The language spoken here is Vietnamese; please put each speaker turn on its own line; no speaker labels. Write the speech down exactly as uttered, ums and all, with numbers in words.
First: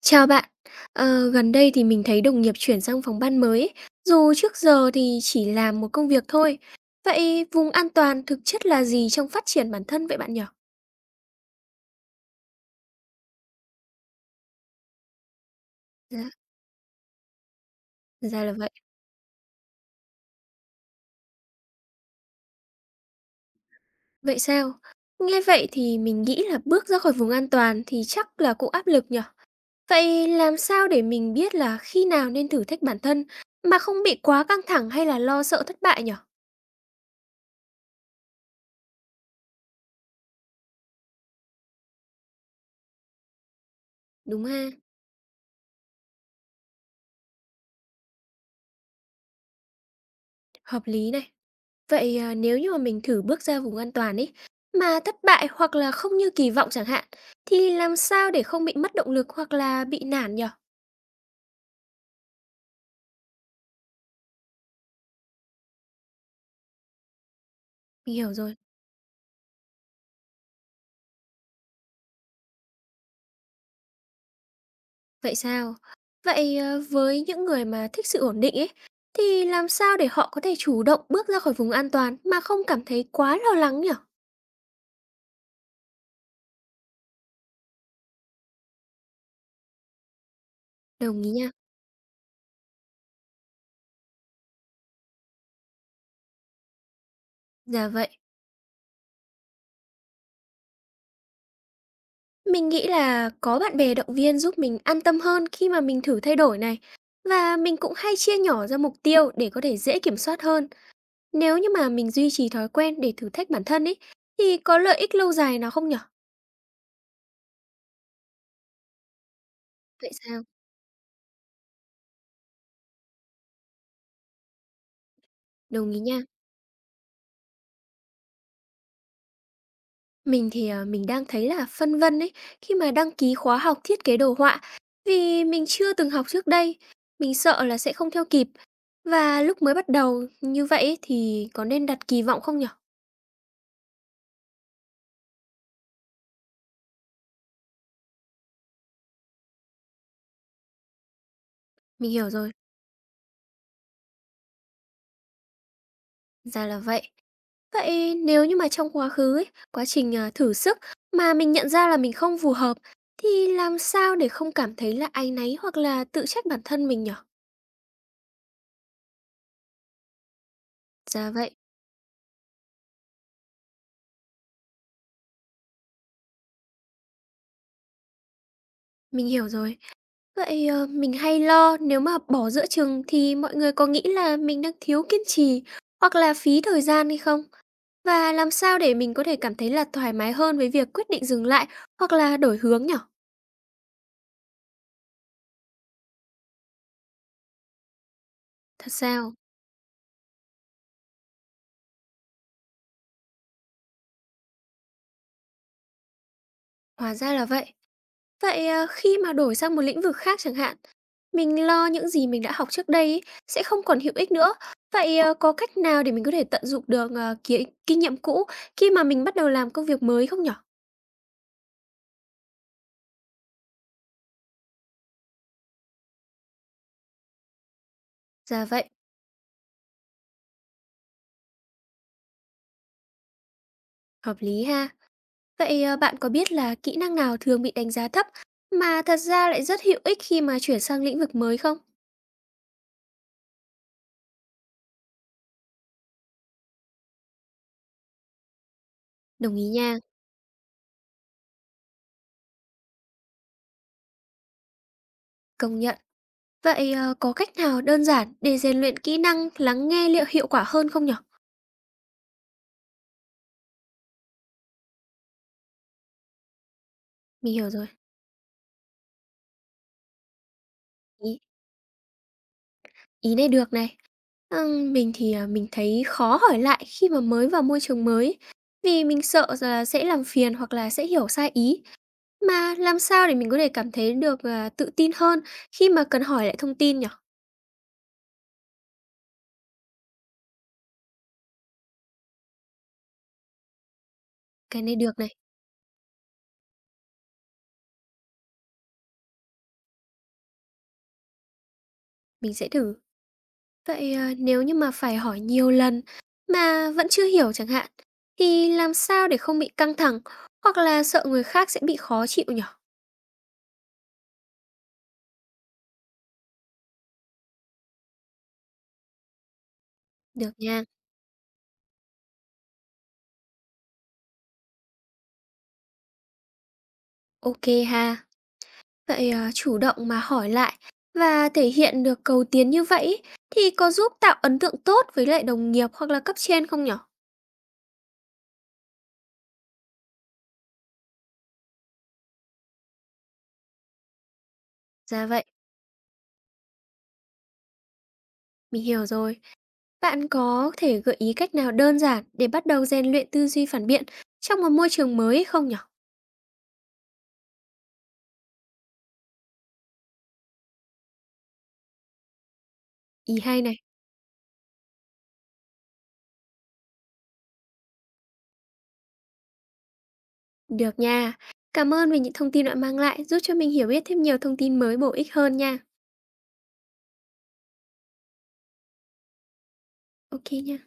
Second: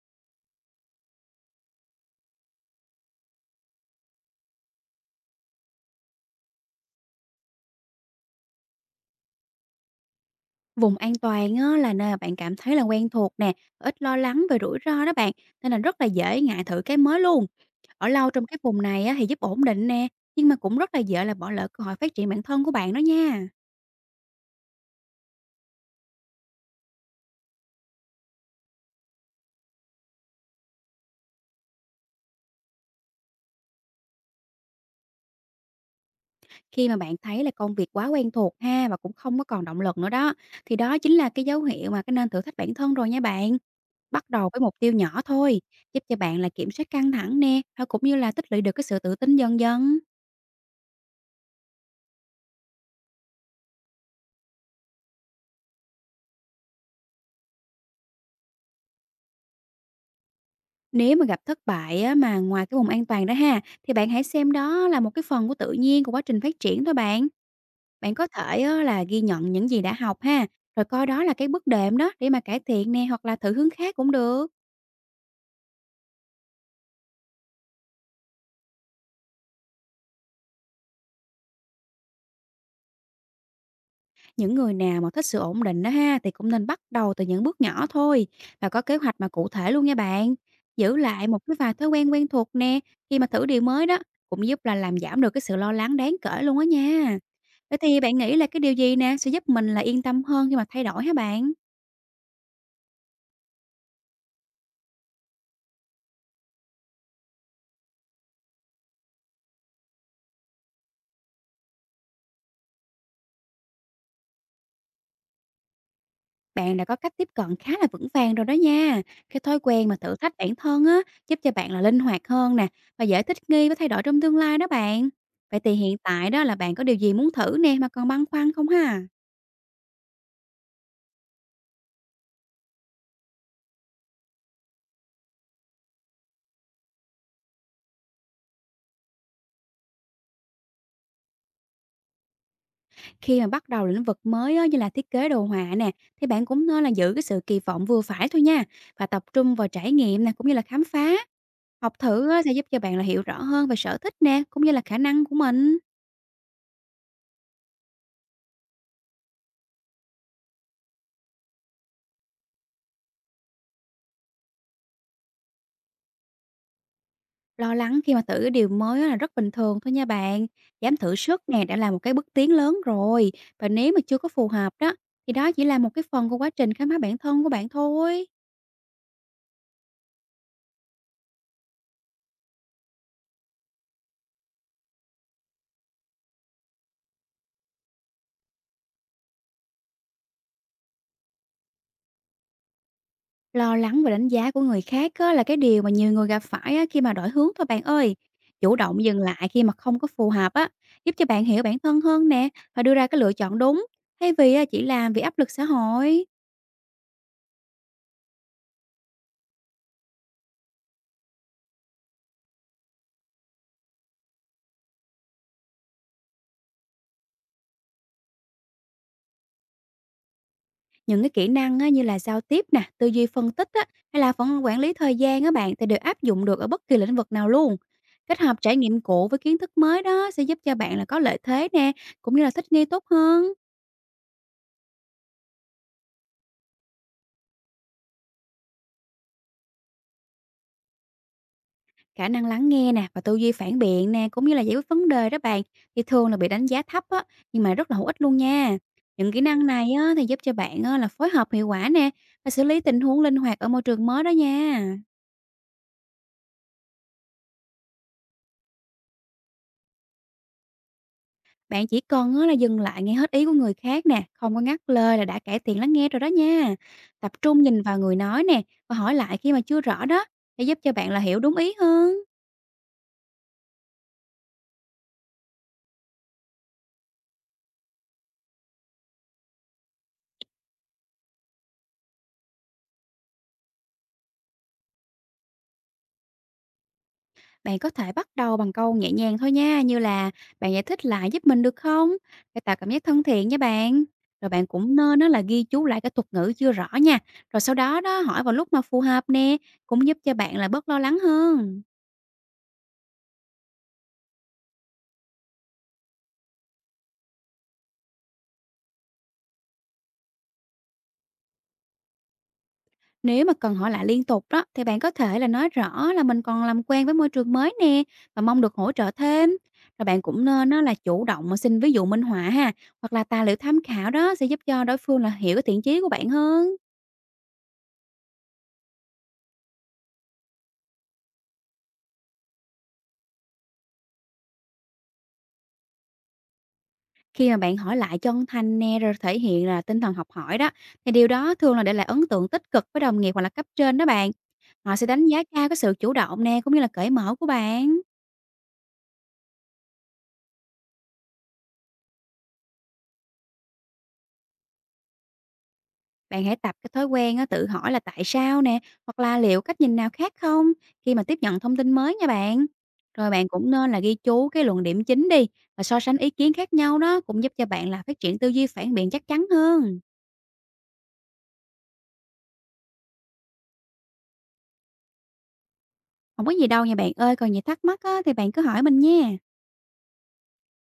Chào bạn. Ờ, gần đây thì mình thấy đồng nghiệp chuyển sang phòng ban mới, ấy, dù trước giờ thì chỉ làm một công việc thôi. Vậy vùng an toàn thực chất là gì trong phát triển bản thân vậy bạn nhỉ?
Vùng an toàn á, là nơi mà bạn cảm thấy là quen thuộc nè, ít lo lắng về rủi ro đó bạn, nên là rất là
Dạ,
dễ ngại thử cái mới luôn. Ở lâu
ra
trong
là
cái
vậy.
vùng này á, thì giúp ổn định nè, nhưng mà cũng rất là dễ là bỏ lỡ cơ hội phát triển bản thân của bạn đó nha.
Vậy sao? Nghe vậy thì mình nghĩ là bước ra khỏi vùng an toàn thì chắc là cũng áp lực nhỉ? Vậy làm sao để mình biết là khi nào nên thử thách bản thân mà không bị quá căng thẳng hay là lo sợ thất bại nhỉ?
Khi mà bạn thấy là công việc quá quen thuộc ha và cũng không có còn động lực nữa đó, thì đó chính là cái dấu hiệu mà cái nên thử thách bản thân rồi nha bạn. Bắt
Đúng
đầu với
ha,
mục tiêu nhỏ thôi, giúp cho bạn là kiểm soát căng thẳng nè, và cũng như là tích lũy được cái sự tự tin dần dần.
hợp lý này. Vậy, à, nếu như mà mình thử bước ra vùng an toàn ấy, mà thất bại hoặc là không như kỳ vọng chẳng hạn, thì làm sao để không bị mất động lực hoặc là bị nản nhỉ?
Nếu mà gặp thất bại á, mà ngoài cái vùng an toàn đó ha, thì bạn hãy xem đó là một cái phần của tự nhiên của quá trình phát triển thôi bạn. Bạn
Mình
có
hiểu rồi.
thể á, là ghi nhận những gì đã học ha, rồi coi đó là cái bước đệm đó để mà cải thiện nè, hoặc là thử hướng khác cũng được.
Vậy sao? Vậy, à, với những người mà thích sự ổn định ấy, thì làm sao để họ có thể chủ động bước ra khỏi vùng an toàn mà không cảm thấy quá lo lắng nhỉ?
Những người nào mà thích sự ổn định đó ha, thì cũng nên bắt đầu từ những bước nhỏ thôi và có kế hoạch mà cụ thể luôn nha bạn. Giữ
Đồng
lại
ý
một
nha.
cái vài thói quen quen thuộc nè khi mà thử điều mới đó, cũng giúp là làm giảm được cái sự lo lắng đáng kể luôn á nha. Vậy
Dạ
thì bạn
vậy.
nghĩ là cái điều gì nè sẽ giúp mình là yên tâm hơn khi mà thay đổi hả bạn?
Mình nghĩ là có bạn bè động viên giúp mình an tâm hơn khi mà mình thử thay đổi này. Và mình cũng hay chia nhỏ ra mục tiêu để có thể dễ kiểm soát hơn. Nếu như mà mình duy trì thói quen để thử thách bản thân ấy, thì có lợi ích lâu dài nào không nhỉ?
Bạn đã có cách tiếp cận khá là vững vàng rồi đó nha. Cái thói quen mà
Vậy
thử thách
sao?
bản thân á, giúp cho bạn là linh hoạt hơn nè và dễ thích nghi với thay đổi trong tương lai đó bạn. Vậy thì
Đồng
hiện
ý nha.
tại đó là bạn có điều gì muốn thử nè mà còn băn khoăn không ha?
Mình thì, à, mình đang thấy là phân vân ấy, khi mà đăng ký khóa học thiết kế đồ họa, vì mình chưa từng học trước đây, mình sợ là sẽ không theo kịp. Và lúc mới bắt đầu như vậy ấy, thì có nên đặt kỳ vọng không nhỉ?
Khi mà bắt đầu lĩnh vực mới á, như là thiết kế đồ họa nè, thì bạn cũng nên là giữ cái sự kỳ vọng vừa phải thôi nha, và tập trung vào trải nghiệm nè cũng như là khám phá. Học
Mình
thử
hiểu
á,
rồi,
sẽ giúp cho bạn là hiểu rõ hơn về sở thích nè cũng như là khả năng của mình.
ra là vậy. Vậy nếu như mà trong quá khứ ấy, quá trình, à, thử sức mà mình nhận ra là mình không phù hợp, thì làm sao để không cảm thấy là áy náy hoặc là tự trách bản thân mình nhỉ?
Lo lắng khi mà thử cái điều mới á là rất bình thường thôi nha bạn. Dám thử
Dạ
sức
vậy,
nè đã là một cái bước tiến lớn rồi. Và nếu mà chưa có phù hợp đó, thì đó chỉ là một cái phần của quá trình khám phá bản thân của bạn thôi.
mình hiểu rồi. Vậy, ờ, mình hay lo nếu mà bỏ giữa chừng thì mọi người có nghĩ là mình đang thiếu kiên trì hoặc là phí thời gian hay không? Và làm sao để mình có thể cảm thấy là thoải mái hơn với việc quyết định dừng lại hoặc là đổi hướng nhỉ?
Lo lắng và đánh giá của người khác á, là cái điều mà nhiều người gặp phải á, khi mà đổi hướng thôi bạn ơi. Chủ
Thật
động dừng
sao?
lại khi mà không có phù hợp á, giúp cho bạn hiểu bản thân hơn nè và đưa ra cái lựa chọn đúng, thay vì á, chỉ làm vì áp lực xã hội.
Hóa ra là vậy. Vậy, ờ, khi mà đổi sang một lĩnh vực khác chẳng hạn, mình lo những gì mình đã học trước đây ấy, sẽ không còn hữu ích nữa. Vậy, ờ, có cách nào để mình có thể tận dụng được, ờ, kiến kinh nghiệm cũ khi mà mình bắt đầu làm công việc mới không nhỉ?
Những cái kỹ năng á, như là giao tiếp nè, tư duy phân tích á, hay là phần quản lý thời gian á bạn, thì đều áp dụng được ở bất kỳ lĩnh vực nào luôn. Kết hợp
Ra
trải
vậy,
nghiệm cũ với kiến thức mới đó sẽ giúp cho bạn là có lợi thế nè, cũng như là thích nghi tốt hơn.
hợp lý ha. Vậy, ờ, bạn có biết là kỹ năng nào thường bị đánh giá thấp mà thật ra lại rất hữu ích khi mà chuyển sang lĩnh vực mới không?
Khả năng lắng nghe nè và tư duy phản biện nè cũng như là giải quyết vấn đề đó bạn, thì thường là bị đánh giá thấp á, nhưng mà rất là hữu ích luôn nha. Những kỹ
Đồng
năng
ý
này
nha,
á, thì giúp cho bạn á, là phối hợp hiệu quả nè và xử lý tình huống linh hoạt ở môi trường mới đó nha.
công nhận. Vậy, ờ, có cách nào đơn giản để rèn luyện kỹ năng lắng nghe liệu hiệu quả hơn không nhỉ?
Bạn chỉ cần á là dừng lại nghe hết ý của người khác nè, không có ngắt lời là đã cải thiện lắng nghe rồi đó nha. Tập
Mình
trung
hiểu
nhìn
rồi.
vào người nói nè và hỏi lại khi mà chưa rõ đó, để giúp cho bạn là
Ý
hiểu đúng ý hơn.
Ý này được này. Ừm, mình thì, à, mình thấy khó hỏi lại khi mà mới vào môi trường mới, vì mình sợ là sẽ làm phiền hoặc là sẽ hiểu sai ý. Mà làm sao để mình có thể cảm thấy được, à, tự tin hơn khi mà cần hỏi lại thông tin nhỉ?
Bạn có thể bắt đầu bằng câu nhẹ nhàng thôi nha, như là: bạn giải thích lại giúp mình được không? Để tạo cảm giác thân thiện nha bạn. Rồi bạn
Cái
cũng
này
nên
được
đó
này,
là ghi chú lại cái thuật ngữ chưa rõ nha. Rồi sau đó đó hỏi vào lúc mà phù hợp nè, cũng giúp cho bạn là bớt lo lắng hơn.
mình sẽ thử. Vậy, à, nếu như mà phải hỏi nhiều lần mà vẫn chưa hiểu chẳng hạn, thì làm sao để không bị căng thẳng hoặc là sợ người khác sẽ bị khó chịu nhỉ?
Nếu mà cần hỏi lại liên tục đó, thì bạn có thể là nói rõ là mình còn làm quen với môi trường mới nè và mong được hỗ trợ thêm. Rồi bạn cũng
Được
nên nó
nha,
là chủ động mà xin ví dụ minh họa ha, hoặc là tài liệu tham khảo đó sẽ giúp cho đối phương là hiểu cái thiện chí của bạn hơn.
ok ha. Vậy, à, chủ động mà hỏi lại và thể hiện được cầu tiến như vậy ấy, thì có giúp tạo ấn tượng tốt với lại đồng nghiệp hoặc là cấp trên không nhỉ?
Khi mà bạn hỏi lại chân thành nè rồi thể hiện là tinh thần học hỏi đó, thì điều đó thường là để lại ấn tượng tích cực với đồng nghiệp hoặc là cấp trên đó bạn. Họ sẽ đánh
Dạ
giá
vậy,
cao cái sự chủ động nè cũng như là cởi mở của bạn.
mình hiểu rồi. Bạn có thể gợi ý cách nào đơn giản để bắt đầu rèn luyện tư duy phản biện trong một môi trường mới không nhỉ?
Bạn hãy tập cái thói quen á, tự hỏi là tại sao nè, hoặc là liệu cách nhìn nào khác không, khi mà tiếp nhận thông tin mới nha bạn. Rồi
Ý
bạn
hay
cũng
này.
nên là ghi chú cái luận điểm chính đi và so sánh ý kiến khác nhau đó, cũng giúp cho bạn là phát triển tư duy phản biện chắc chắn hơn.
Được nha. Cảm ơn về những thông tin bạn mang lại giúp cho mình hiểu biết thêm nhiều thông tin mới bổ ích hơn nha.
Không có gì đâu nha bạn ơi, còn gì thắc mắc á, thì bạn cứ hỏi mình nha.
Ok nha.